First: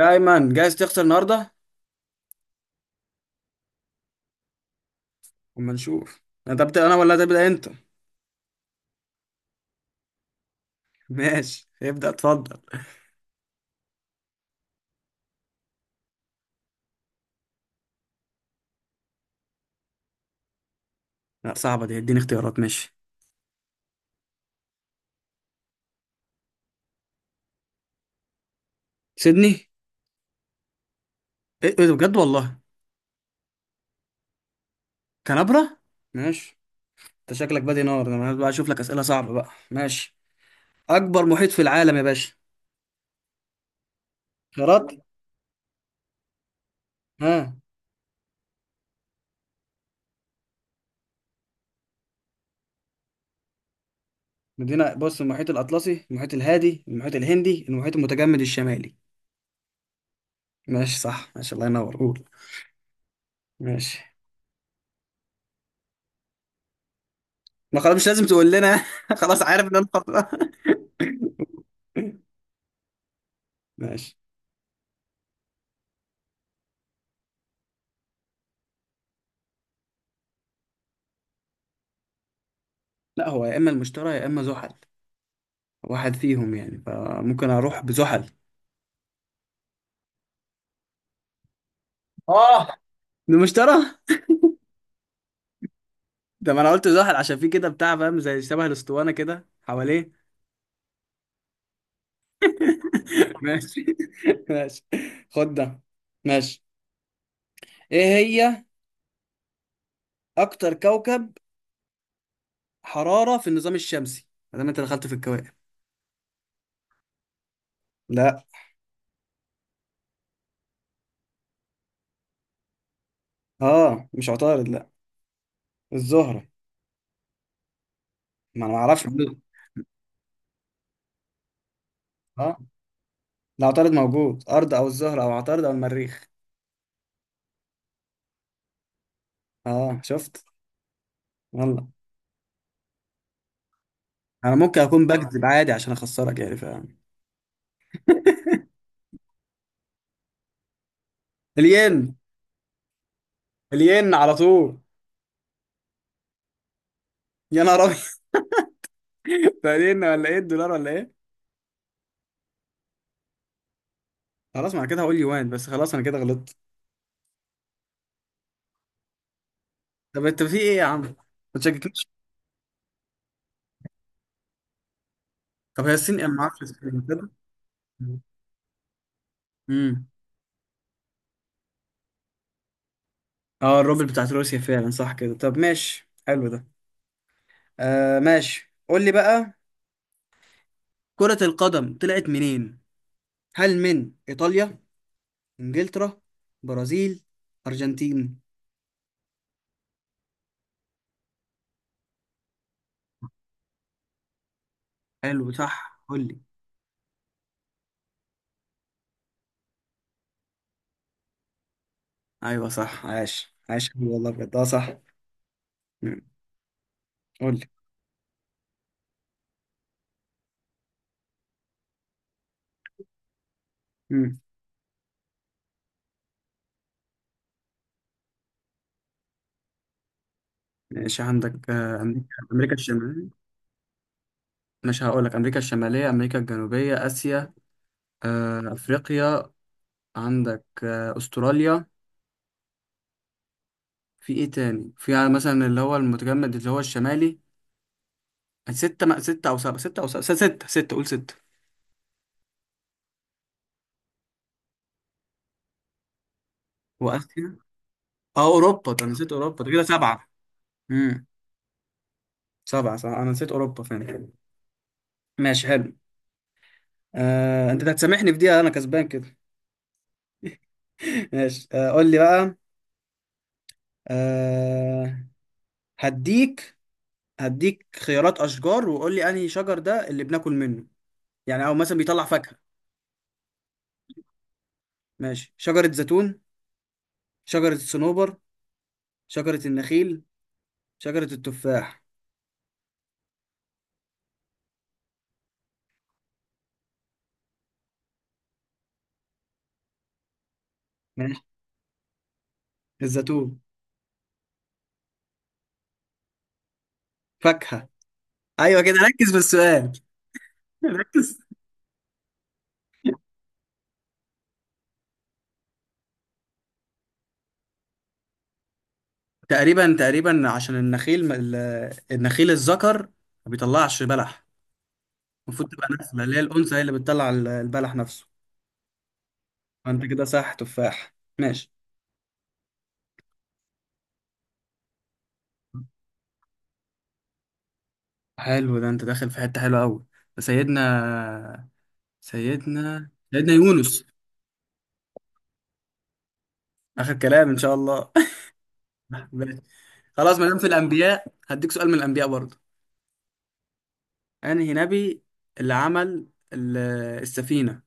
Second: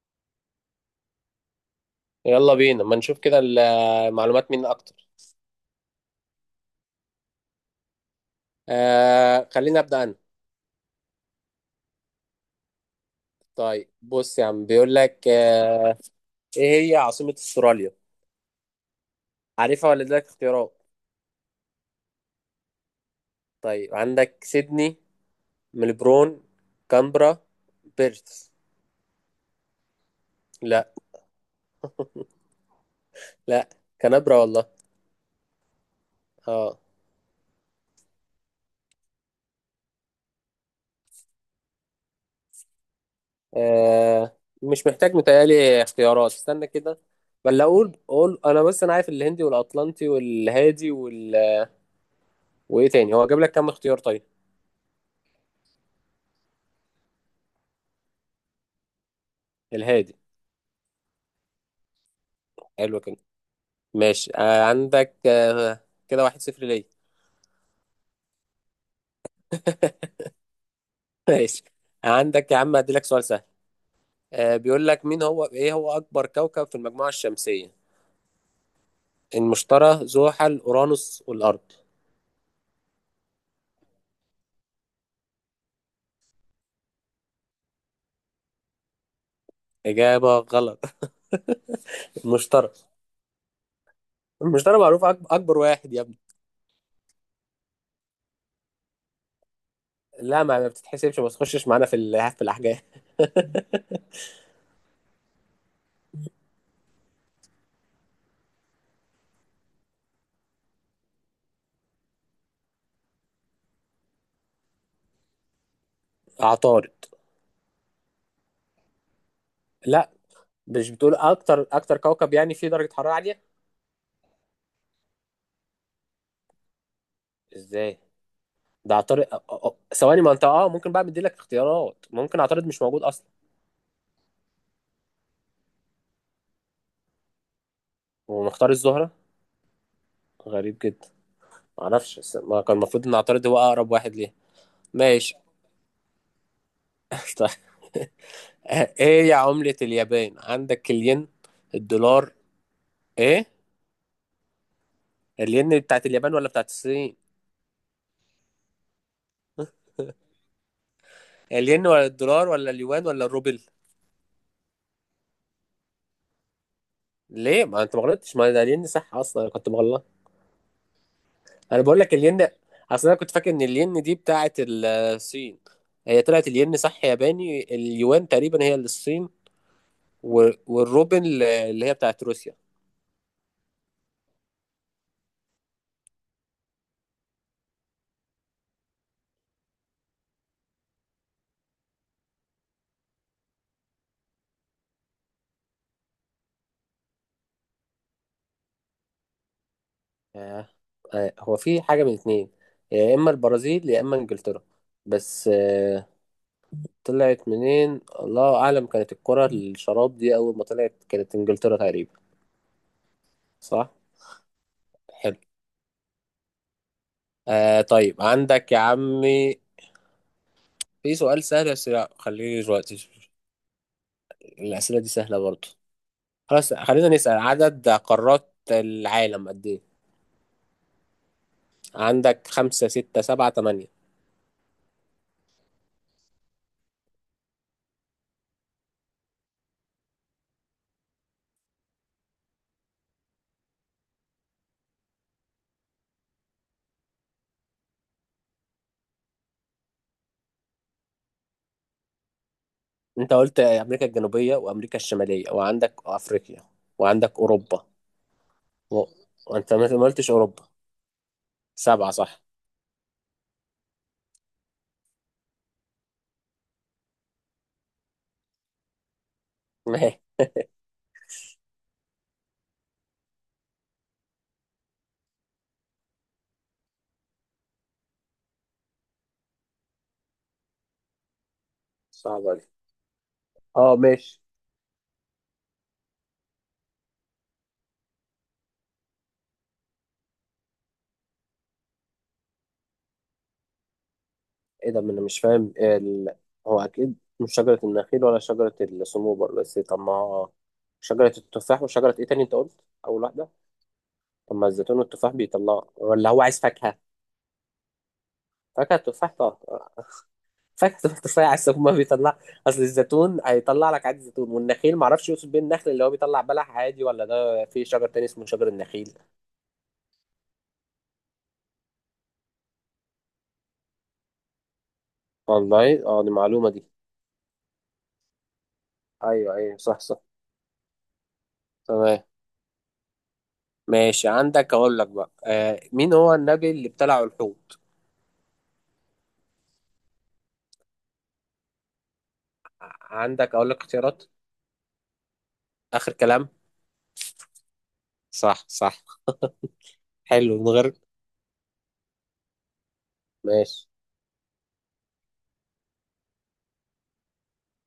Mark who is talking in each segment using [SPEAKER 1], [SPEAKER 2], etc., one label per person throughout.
[SPEAKER 1] يا ايمن، جاهز تخسر النهارده؟
[SPEAKER 2] يلا بينا ما نشوف كده المعلومات مين اكتر.
[SPEAKER 1] اما نشوف. انت بتبدا انا ولا تبدا انت؟
[SPEAKER 2] خلينا ابدا انا.
[SPEAKER 1] ماشي، ابدا اتفضل.
[SPEAKER 2] طيب بص يا عم بيقول لك ايه هي عاصمة استراليا؟ عارفها ولا اديلك اختيارات؟
[SPEAKER 1] لا، صعبه دي، اديني اختيارات ماشي.
[SPEAKER 2] طيب عندك سيدني، ملبورن، كامبرا، بيرث.
[SPEAKER 1] سيدني.
[SPEAKER 2] لا.
[SPEAKER 1] ايه، ده بجد والله؟
[SPEAKER 2] لا، كانبرا والله.
[SPEAKER 1] كنبره. ماشي.
[SPEAKER 2] اه,
[SPEAKER 1] انت شكلك بادي نار، انا بقى اشوف لك اسئله صعبه بقى. ماشي، اكبر محيط في العالم يا باشا؟
[SPEAKER 2] مش
[SPEAKER 1] خيارات.
[SPEAKER 2] محتاج، متهيألي اختيارات. استنى كده،
[SPEAKER 1] ها؟
[SPEAKER 2] ولا اقول انا؟ بس انا عارف الهندي والاطلنطي والهادي وال... وايه تاني؟ هو جاب لك كام اختيار طيب؟
[SPEAKER 1] بص، المحيط الاطلسي، المحيط الهادي، المحيط الهندي، المحيط المتجمد الشمالي.
[SPEAKER 2] الهادي.
[SPEAKER 1] ماشي صح، ماشي، الله ينور، قول.
[SPEAKER 2] حلو كده.
[SPEAKER 1] ماشي.
[SPEAKER 2] ماشي. عندك. كده واحد صفر ليا.
[SPEAKER 1] ما خلاص، مش لازم تقول لنا. خلاص، عارف ان انا خطأ.
[SPEAKER 2] ماشي، عندك يا عم، هديلك سؤال سهل.
[SPEAKER 1] ماشي.
[SPEAKER 2] بيقول لك مين هو ايه هو اكبر كوكب في المجموعة الشمسية؟ المشتري، زحل، اورانوس، والارض.
[SPEAKER 1] لا، هو يا اما المشترى يا اما زحل، واحد فيهم يعني، فممكن اروح بزحل.
[SPEAKER 2] اجابة غلط. المشتري.
[SPEAKER 1] اه، المشترى.
[SPEAKER 2] المشتري معروف اكبر واحد يا ابني.
[SPEAKER 1] ده ما انا قلت زحل عشان في كده بتاع، فاهم؟ زي شبه الاسطوانه كده حواليه.
[SPEAKER 2] لا، ما بتتحسبش، ما تخشش معانا في في الاحجام.
[SPEAKER 1] ماشي. ماشي، خد ده. ماشي، ايه هي اكتر كوكب حراره في النظام الشمسي؟ ما دام انت دخلت في الكواكب.
[SPEAKER 2] عطارد.
[SPEAKER 1] لا.
[SPEAKER 2] لا، مش بتقول اكتر كوكب يعني فيه درجة حرارة عالية؟
[SPEAKER 1] اه، مش عطارد، لا. الزهره.
[SPEAKER 2] ازاي؟
[SPEAKER 1] ما انا ما
[SPEAKER 2] ده
[SPEAKER 1] اعرفش.
[SPEAKER 2] عطارد. ثواني، ما انت اه ممكن بقى، مديلك اختيارات؟ ممكن
[SPEAKER 1] اه،
[SPEAKER 2] عطارد مش موجود اصلا؟
[SPEAKER 1] لا، عطارد موجود، ارض او الزهره او عطارد او المريخ.
[SPEAKER 2] ومختار الزهرة؟
[SPEAKER 1] اه، شفت؟
[SPEAKER 2] غريب جدا.
[SPEAKER 1] يلا.
[SPEAKER 2] معرفش بس، ما كان المفروض ان اعترض، هو اقرب واحد ليه.
[SPEAKER 1] انا ممكن اكون
[SPEAKER 2] ماشي.
[SPEAKER 1] بكذب عادي عشان اخسرك يعني.
[SPEAKER 2] طيب، ايه يا عملة اليابان؟ عندك الين،
[SPEAKER 1] الين.
[SPEAKER 2] الدولار، ايه.
[SPEAKER 1] الين على طول.
[SPEAKER 2] الين بتاعت اليابان ولا بتاعت الصين؟
[SPEAKER 1] يا نهار ابيض، ده الين ولا ايه؟ الدولار ولا ايه؟
[SPEAKER 2] الين ولا الدولار ولا اليوان ولا الروبل؟
[SPEAKER 1] خلاص، ما انا كده هقول يوان بس، خلاص انا كده غلطت.
[SPEAKER 2] ليه؟ ما انت ما غلطتش، ما ده الين صح اصلا، انا كنت مغلط.
[SPEAKER 1] طب انت في ايه يا عم؟ ما
[SPEAKER 2] انا بقول
[SPEAKER 1] تشككنيش.
[SPEAKER 2] لك الين. اصل انا كنت فاكر ان الين دي بتاعت الصين.
[SPEAKER 1] طب هي الصين
[SPEAKER 2] هي
[SPEAKER 1] ايه؟ ما
[SPEAKER 2] طلعت
[SPEAKER 1] اعرفش
[SPEAKER 2] الين
[SPEAKER 1] الصين
[SPEAKER 2] صح
[SPEAKER 1] كده.
[SPEAKER 2] ياباني، اليوان تقريبا هي للصين.
[SPEAKER 1] امم
[SPEAKER 2] والروبل اللي هي بتاعت روسيا.
[SPEAKER 1] اه، الروبل بتاعت روسيا فعلا، صح كده. طب ماشي، حلو ده. آه ماشي، قول لي بقى. كرة القدم طلعت منين؟ هل من ايطاليا، انجلترا، برازيل، ارجنتين؟
[SPEAKER 2] آه، هو في حاجة من اتنين، يا إما البرازيل يا إما إنجلترا. بس
[SPEAKER 1] حلو صح، قول لي.
[SPEAKER 2] طلعت منين، الله أعلم. كانت الكرة الشراب دي أول ما طلعت كانت إنجلترا تقريبا.
[SPEAKER 1] ايوه صح، عاش
[SPEAKER 2] صح؟
[SPEAKER 1] عاش والله بجد، اه صح.
[SPEAKER 2] حلو.
[SPEAKER 1] مم. قول
[SPEAKER 2] طيب عندك يا عمي، في سؤال سهل بس لا، خليني دلوقتي.
[SPEAKER 1] لي.
[SPEAKER 2] الأسئلة دي سهلة برضه. خلاص، خلينا نسأل، عدد قارات العالم قد إيه؟
[SPEAKER 1] ماشي. عندك أمريكا،
[SPEAKER 2] عندك
[SPEAKER 1] أمريكا
[SPEAKER 2] خمسة، ستة،
[SPEAKER 1] الشمالية.
[SPEAKER 2] سبعة، تمانية.
[SPEAKER 1] مش هقول لك، أمريكا الشمالية، أمريكا الجنوبية، آسيا، أفريقيا، عندك أستراليا، في إيه تاني؟ في يعني مثلا اللي هو المتجمد اللي هو الشمالي. ستة أو سبعة، ستة أو سبعة، ستة قول ستة.
[SPEAKER 2] أنت قلت أمريكا الجنوبية وأمريكا الشمالية وعندك أفريقيا وعندك
[SPEAKER 1] وآسيا.
[SPEAKER 2] أوروبا.
[SPEAKER 1] أه، أوروبا، ده
[SPEAKER 2] و-
[SPEAKER 1] أنا نسيت أوروبا، ده
[SPEAKER 2] وانت
[SPEAKER 1] كده
[SPEAKER 2] ما
[SPEAKER 1] سبعة.
[SPEAKER 2] قلتش اوروبا.
[SPEAKER 1] امم
[SPEAKER 2] سبعة صح.
[SPEAKER 1] سبعة صح، أنا نسيت أوروبا فعلا. ماشي حلو. أنت هتسامحني في دي، أنا كسبان كده.
[SPEAKER 2] ماشي.
[SPEAKER 1] ماشي، قول لي بقى. آه، هديك، هديك خيارات اشجار، وقول لي انهي شجر ده اللي بناكل منه، يعني او مثلا بيطلع
[SPEAKER 2] صعبة
[SPEAKER 1] فاكهه.
[SPEAKER 2] دي. اه ماشي.
[SPEAKER 1] ماشي، شجره زيتون، شجره الصنوبر، شجره النخيل، شجره التفاح.
[SPEAKER 2] ايه ده، ما انا مش فاهم هو اكيد مش شجرة النخيل ولا شجرة الصنوبر، بس طب ما شجرة
[SPEAKER 1] ماشي.
[SPEAKER 2] التفاح وشجرة ايه تاني انت قلت اول واحدة؟
[SPEAKER 1] الزيتون.
[SPEAKER 2] طب ما الزيتون والتفاح بيطلع، ولا هو عايز فاكهة؟
[SPEAKER 1] فاكهه. ايوه كده،
[SPEAKER 2] فاكهة
[SPEAKER 1] ركز
[SPEAKER 2] التفاح
[SPEAKER 1] في
[SPEAKER 2] طبعا.
[SPEAKER 1] السؤال.
[SPEAKER 2] فاكهة
[SPEAKER 1] ركز.
[SPEAKER 2] التفاح، عايز هما بيطلع. اصل الزيتون هيطلع لك عادي زيتون، والنخيل معرفش يقصد بيه النخل اللي هو بيطلع بلح عادي، ولا ده في شجر تاني اسمه شجر النخيل.
[SPEAKER 1] تقريبا تقريبا، عشان النخيل النخيل الذكر ما بيطلعش بلح. المفروض تبقى
[SPEAKER 2] والله اه،
[SPEAKER 1] نسله
[SPEAKER 2] دي
[SPEAKER 1] اللي هي
[SPEAKER 2] معلومة
[SPEAKER 1] الانثى، هي
[SPEAKER 2] دي.
[SPEAKER 1] اللي بتطلع البلح نفسه.
[SPEAKER 2] ايوه ايوه، صح
[SPEAKER 1] فانت
[SPEAKER 2] صح.
[SPEAKER 1] كده صح، تفاح، ماشي.
[SPEAKER 2] تمام. ماشي، عندك اقول لك بقى، مين هو النبي اللي ابتلعه الحوت؟
[SPEAKER 1] حلو ده، انت داخل في حته حلوه قوي. سيدنا، سيدنا
[SPEAKER 2] عندك اقول لك
[SPEAKER 1] يونس.
[SPEAKER 2] اختيارات؟ اخر كلام.
[SPEAKER 1] آخر كلام إن شاء الله.
[SPEAKER 2] صح صح.
[SPEAKER 1] ماشي. خلاص، ما
[SPEAKER 2] حلو،
[SPEAKER 1] دام في
[SPEAKER 2] من غير.
[SPEAKER 1] الأنبياء هديك سؤال من الأنبياء برضه.
[SPEAKER 2] ماشي.
[SPEAKER 1] أنهي نبي اللي عمل ال- السفينة؟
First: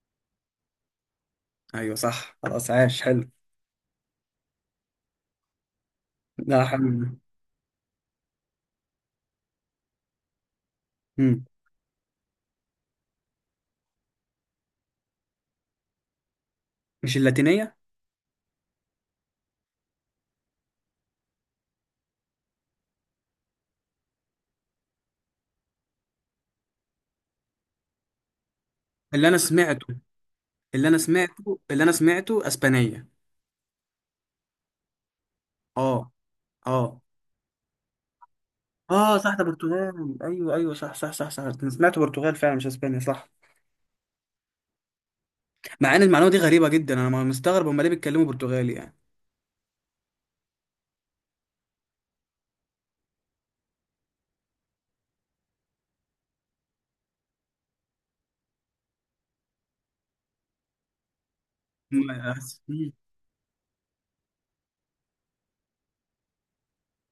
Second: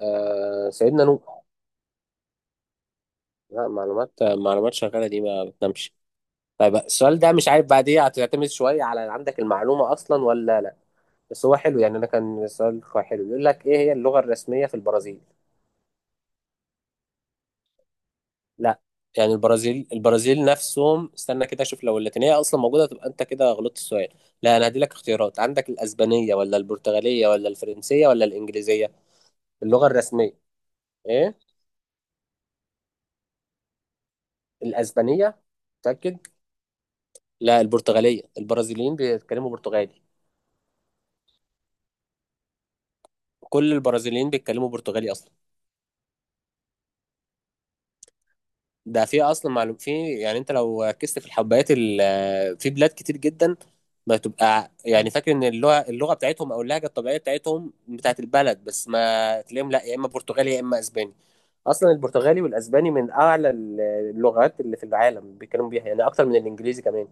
[SPEAKER 2] سيدنا نوح.
[SPEAKER 1] أيوه صح، خلاص، عاش، حلو.
[SPEAKER 2] لا، معلومات معلومات شغاله دي ما بتنامش.
[SPEAKER 1] لا.
[SPEAKER 2] طيب
[SPEAKER 1] حلو.
[SPEAKER 2] السؤال ده مش عارف بعد ايه هتعتمد شويه، على عندك المعلومه اصلا ولا لا.
[SPEAKER 1] مم.
[SPEAKER 2] بس هو حلو، يعني انا كان السؤال كويس حلو، بيقول لك ايه هي اللغه الرسميه في البرازيل؟
[SPEAKER 1] مش اللاتينية؟
[SPEAKER 2] لا، يعني البرازيل نفسهم، استنى كده اشوف لو اللاتينيه اصلا موجوده تبقى انت كده غلطت السؤال. لا انا هدي لك اختيارات، عندك الاسبانيه ولا البرتغاليه ولا الفرنسيه ولا الانجليزيه؟
[SPEAKER 1] اللي أنا سمعته
[SPEAKER 2] اللغه الرسميه.
[SPEAKER 1] اللي أنا
[SPEAKER 2] ايه،
[SPEAKER 1] سمعته اللي أنا سمعته أسبانية.
[SPEAKER 2] الاسبانيه؟
[SPEAKER 1] أه.
[SPEAKER 2] متاكد؟
[SPEAKER 1] أه.
[SPEAKER 2] لا، البرتغاليه، البرازيليين
[SPEAKER 1] اه صح، ده
[SPEAKER 2] بيتكلموا برتغالي.
[SPEAKER 1] برتغال، ايوه ايوه صح صح صح صح، أنا سمعت برتغال فعلا مش اسبانيا، صح.
[SPEAKER 2] كل البرازيليين بيتكلموا برتغالي اصلا.
[SPEAKER 1] مع ان المعلومه دي غريبه جدا، انا ما مستغرب هم ليه بيتكلموا برتغالي
[SPEAKER 2] ده في اصلا معلوم، في يعني انت لو ركزت في الحبايات في بلاد كتير جدا بتبقى يعني فاكر ان اللغه بتاعتهم او اللهجه الطبيعيه بتاعتهم بتاعت البلد، بس ما تلاقيهم، لا يا اما برتغالي يا اما اسباني. اصلا البرتغالي والاسباني
[SPEAKER 1] يعني.
[SPEAKER 2] من اعلى اللغات اللي في العالم بيتكلموا بيها، يعني اكتر من الانجليزي كمان.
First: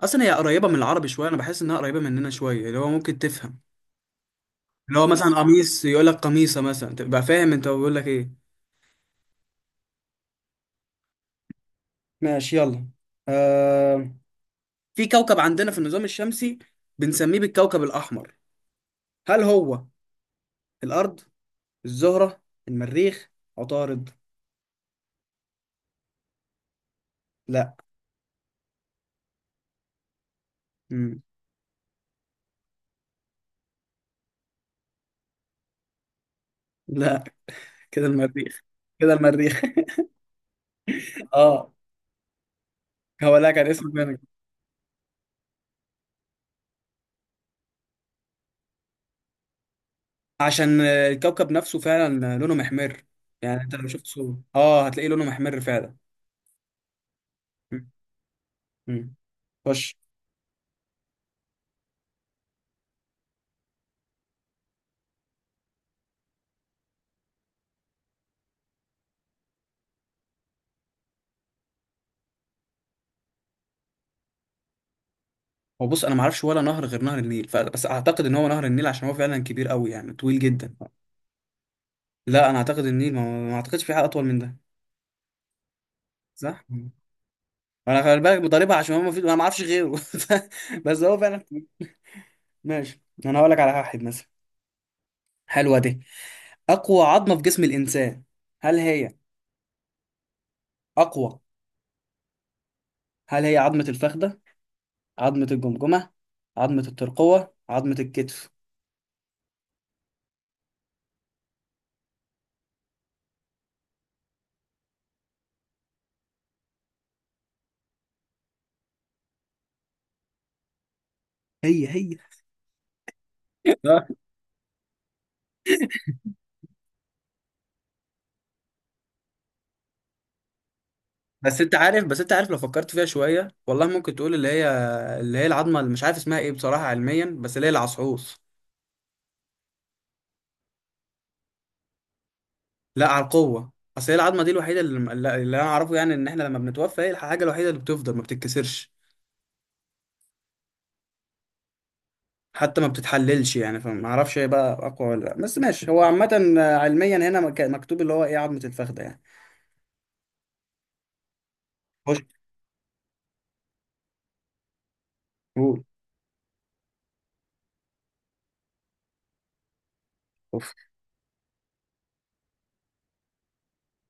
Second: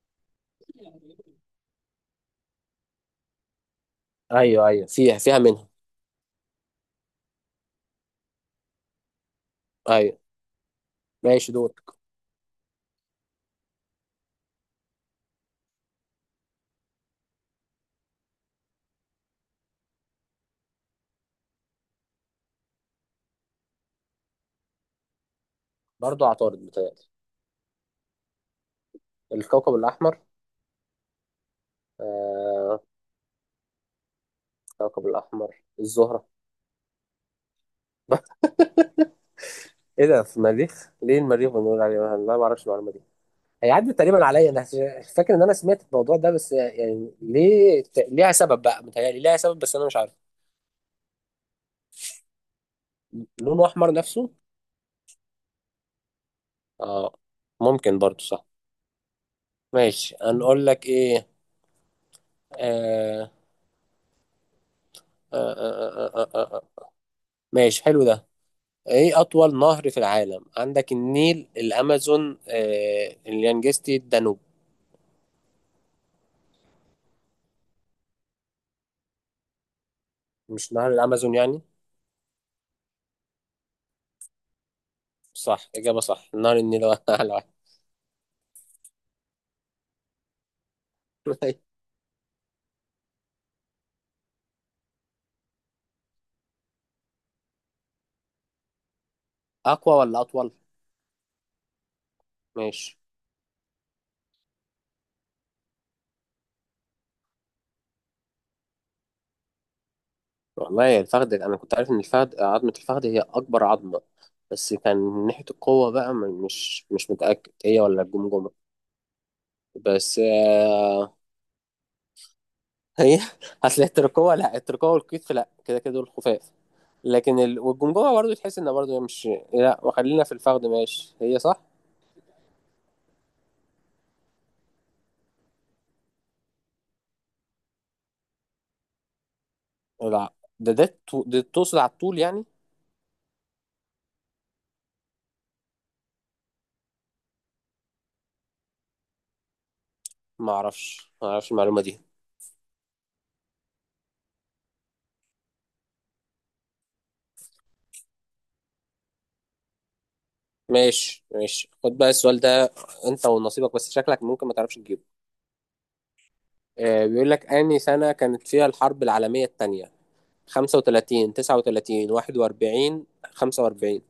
[SPEAKER 1] اصلا هي قريبه من العربي شويه، انا بحس انها قريبه مننا شويه، اللي هو ممكن تفهم.
[SPEAKER 2] ايوه ايوه،
[SPEAKER 1] اللي هو
[SPEAKER 2] فيها
[SPEAKER 1] مثلا
[SPEAKER 2] فيها منها.
[SPEAKER 1] قميص يقول لك قميصه مثلا، تبقى فاهم انت بيقول لك ايه.
[SPEAKER 2] ايوه. ماشي دول.
[SPEAKER 1] ماشي، يلا. آه... في كوكب عندنا في النظام الشمسي بنسميه بالكوكب الاحمر، هل هو الارض، الزهره، المريخ، عطارد؟
[SPEAKER 2] برضو عطارد بتاعي.
[SPEAKER 1] لا.
[SPEAKER 2] الكوكب الاحمر.
[SPEAKER 1] مم.
[SPEAKER 2] آه. الكوكب الاحمر الزهره.
[SPEAKER 1] لا كده المريخ، كده المريخ.
[SPEAKER 2] ايه ده، في المريخ ليه المريخ
[SPEAKER 1] اه.
[SPEAKER 2] بنقول عليه؟ انا ما اعرفش المعلومه دي.
[SPEAKER 1] هو لا كان
[SPEAKER 2] هي
[SPEAKER 1] اسمه
[SPEAKER 2] عدت
[SPEAKER 1] كده.
[SPEAKER 2] تقريبا عليا انا. فاكر ان انا سمعت الموضوع ده، بس يعني ليه، ليها سبب بقى، متهيألي ليها سبب، بس انا مش عارف.
[SPEAKER 1] عشان الكوكب نفسه فعلا لونه محمر. يعني
[SPEAKER 2] لونه
[SPEAKER 1] انت لو
[SPEAKER 2] احمر
[SPEAKER 1] شفت
[SPEAKER 2] نفسه.
[SPEAKER 1] صوره اه هتلاقيه لونه محمر فعلا.
[SPEAKER 2] اه، ممكن برضو صح.
[SPEAKER 1] مم. خش.
[SPEAKER 2] ماشي هنقول لك ايه. آه آه آه آه آه آه. آه، آه. ماشي حلو ده. ايه اطول نهر في العالم؟ عندك النيل، الامازون، اليانجستي، الدانوب.
[SPEAKER 1] هو بص، انا ما اعرفش ولا نهر غير نهر النيل، بس اعتقد ان هو نهر النيل عشان هو فعلا كبير قوي، يعني طويل
[SPEAKER 2] مش
[SPEAKER 1] جدا.
[SPEAKER 2] نهر الامازون يعني؟
[SPEAKER 1] لا، انا اعتقد النيل، ما اعتقدش في حاجه اطول من ده.
[SPEAKER 2] صح، اجابة صح، نهر
[SPEAKER 1] صح.
[SPEAKER 2] النيل
[SPEAKER 1] مم.
[SPEAKER 2] هو اعلى
[SPEAKER 1] انا خلي بالك بضربها عشان هو ما في، انا ما اعرفش غيره، بس هو فعلا.
[SPEAKER 2] واحد.
[SPEAKER 1] ماشي. انا هقول لك على واحد مثلا. حلوه دي، اقوى عظمه في جسم الانسان، هل هي
[SPEAKER 2] اقوى ولا اطول؟
[SPEAKER 1] اقوى؟
[SPEAKER 2] ماشي.
[SPEAKER 1] هل هي عظمه الفخذه، عظمه الجمجمه، عظمه الترقوه، عظمه الكتف؟
[SPEAKER 2] والله يا الفخذ، انا كنت عارف ان الفخذ، عظمه الفخذ هي اكبر عظمه، بس كان من ناحيه القوه بقى مش متاكد هي ولا الجمجمه. بس
[SPEAKER 1] هي هي.
[SPEAKER 2] هي. هتلاقي التركوه، لا التركوه والكتف لا، كده كده دول خفاف. لكن والجمجمه برضه تحس انها برضه مش. لا وخلينا في الفخذ، ماشي هي
[SPEAKER 1] بس
[SPEAKER 2] صح.
[SPEAKER 1] انت عارف، لو فكرت فيها شويه والله ممكن تقول اللي هي، اللي هي العظمه اللي مش عارف اسمها ايه بصراحه علميا، بس اللي هي العصعوص.
[SPEAKER 2] لا، ده تقصد على الطول يعني.
[SPEAKER 1] لا، على القوه. اصل هي العظمه دي الوحيده اللي انا اعرفه يعني ان احنا لما بنتوفى هي الحاجه الوحيده اللي بتفضل ما بتتكسرش،
[SPEAKER 2] ما اعرفش المعلومه دي.
[SPEAKER 1] حتى ما بتتحللش يعني. فما اعرفش هي بقى اقوى ولا لا، بس ماشي، هو عامه علميا هنا مكتوب اللي هو ايه، عظمه الفخذه يعني.
[SPEAKER 2] ماشي ماشي خد بقى
[SPEAKER 1] خش،
[SPEAKER 2] السؤال ده، انت ونصيبك بس شكلك ممكن ما تعرفش تجيبه.
[SPEAKER 1] قول.
[SPEAKER 2] بيقول لك أنهي سنة كانت فيها الحرب العالمية الثانية؟
[SPEAKER 1] اوف.
[SPEAKER 2] 35، 39، 41، 45.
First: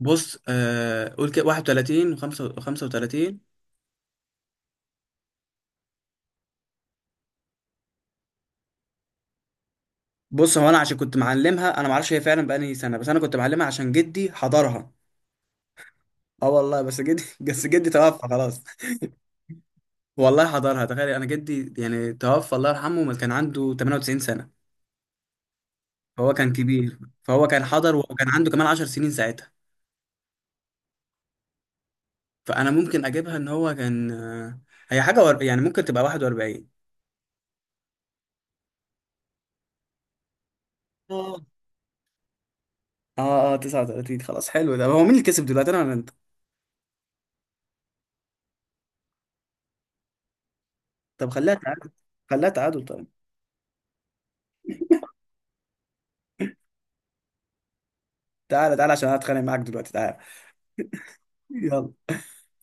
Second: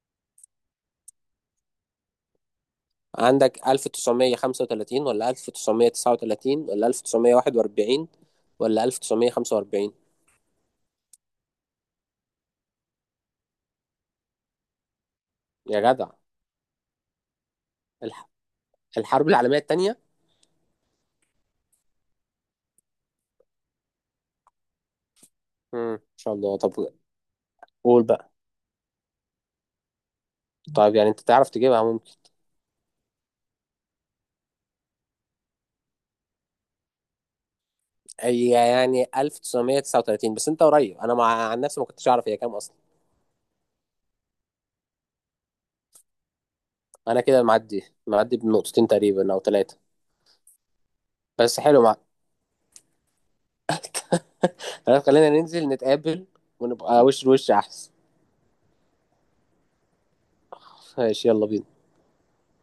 [SPEAKER 1] بص، قول كده، 31 و35.
[SPEAKER 2] عندك 1935 ولا 1939 ولا 1941 ولا 1945؟
[SPEAKER 1] بص، هو انا عشان كنت معلمها، انا ما اعرفش هي فعلا بقالي سنه بس انا كنت معلمها عشان جدي حضرها.
[SPEAKER 2] يا جدع.
[SPEAKER 1] اه والله، بس جدي، بس جدي توفى
[SPEAKER 2] الح-
[SPEAKER 1] خلاص.
[SPEAKER 2] الحرب العالمية الثانية.
[SPEAKER 1] والله حضرها، تخيل، انا جدي يعني توفى الله يرحمه ما كان عنده 98 سنه،
[SPEAKER 2] امم، ان
[SPEAKER 1] فهو
[SPEAKER 2] شاء
[SPEAKER 1] كان
[SPEAKER 2] الله، طب.
[SPEAKER 1] كبير، فهو كان حضر
[SPEAKER 2] قول
[SPEAKER 1] وكان
[SPEAKER 2] بقى.
[SPEAKER 1] عنده كمان 10 سنين ساعتها.
[SPEAKER 2] طيب يعني انت تعرف تجيبها ممكن؟
[SPEAKER 1] فانا ممكن اجيبها ان هو كان، هي حاجه ور... يعني ممكن تبقى 41.
[SPEAKER 2] هي يعني 1939، بس انت قريب، انا
[SPEAKER 1] اه
[SPEAKER 2] مع عن نفسي ما كنتش اعرف هي كام اصلا.
[SPEAKER 1] اه 39. خلاص حلو ده، هو مين اللي كسب دلوقتي انا ولا انت؟
[SPEAKER 2] انا كده معدي معدي بنقطتين تقريبا او ثلاثة.
[SPEAKER 1] طب خليها
[SPEAKER 2] بس حلو
[SPEAKER 1] تعادل.
[SPEAKER 2] مع.
[SPEAKER 1] خليها تعادل طيب.
[SPEAKER 2] خلاص خلينا ننزل نتقابل ونبقى وش لوش احسن.
[SPEAKER 1] تعالى تعالى عشان أنا اتخانق معاك دلوقتي، تعالى.
[SPEAKER 2] ماشي، يلا بينا.
[SPEAKER 1] يلا.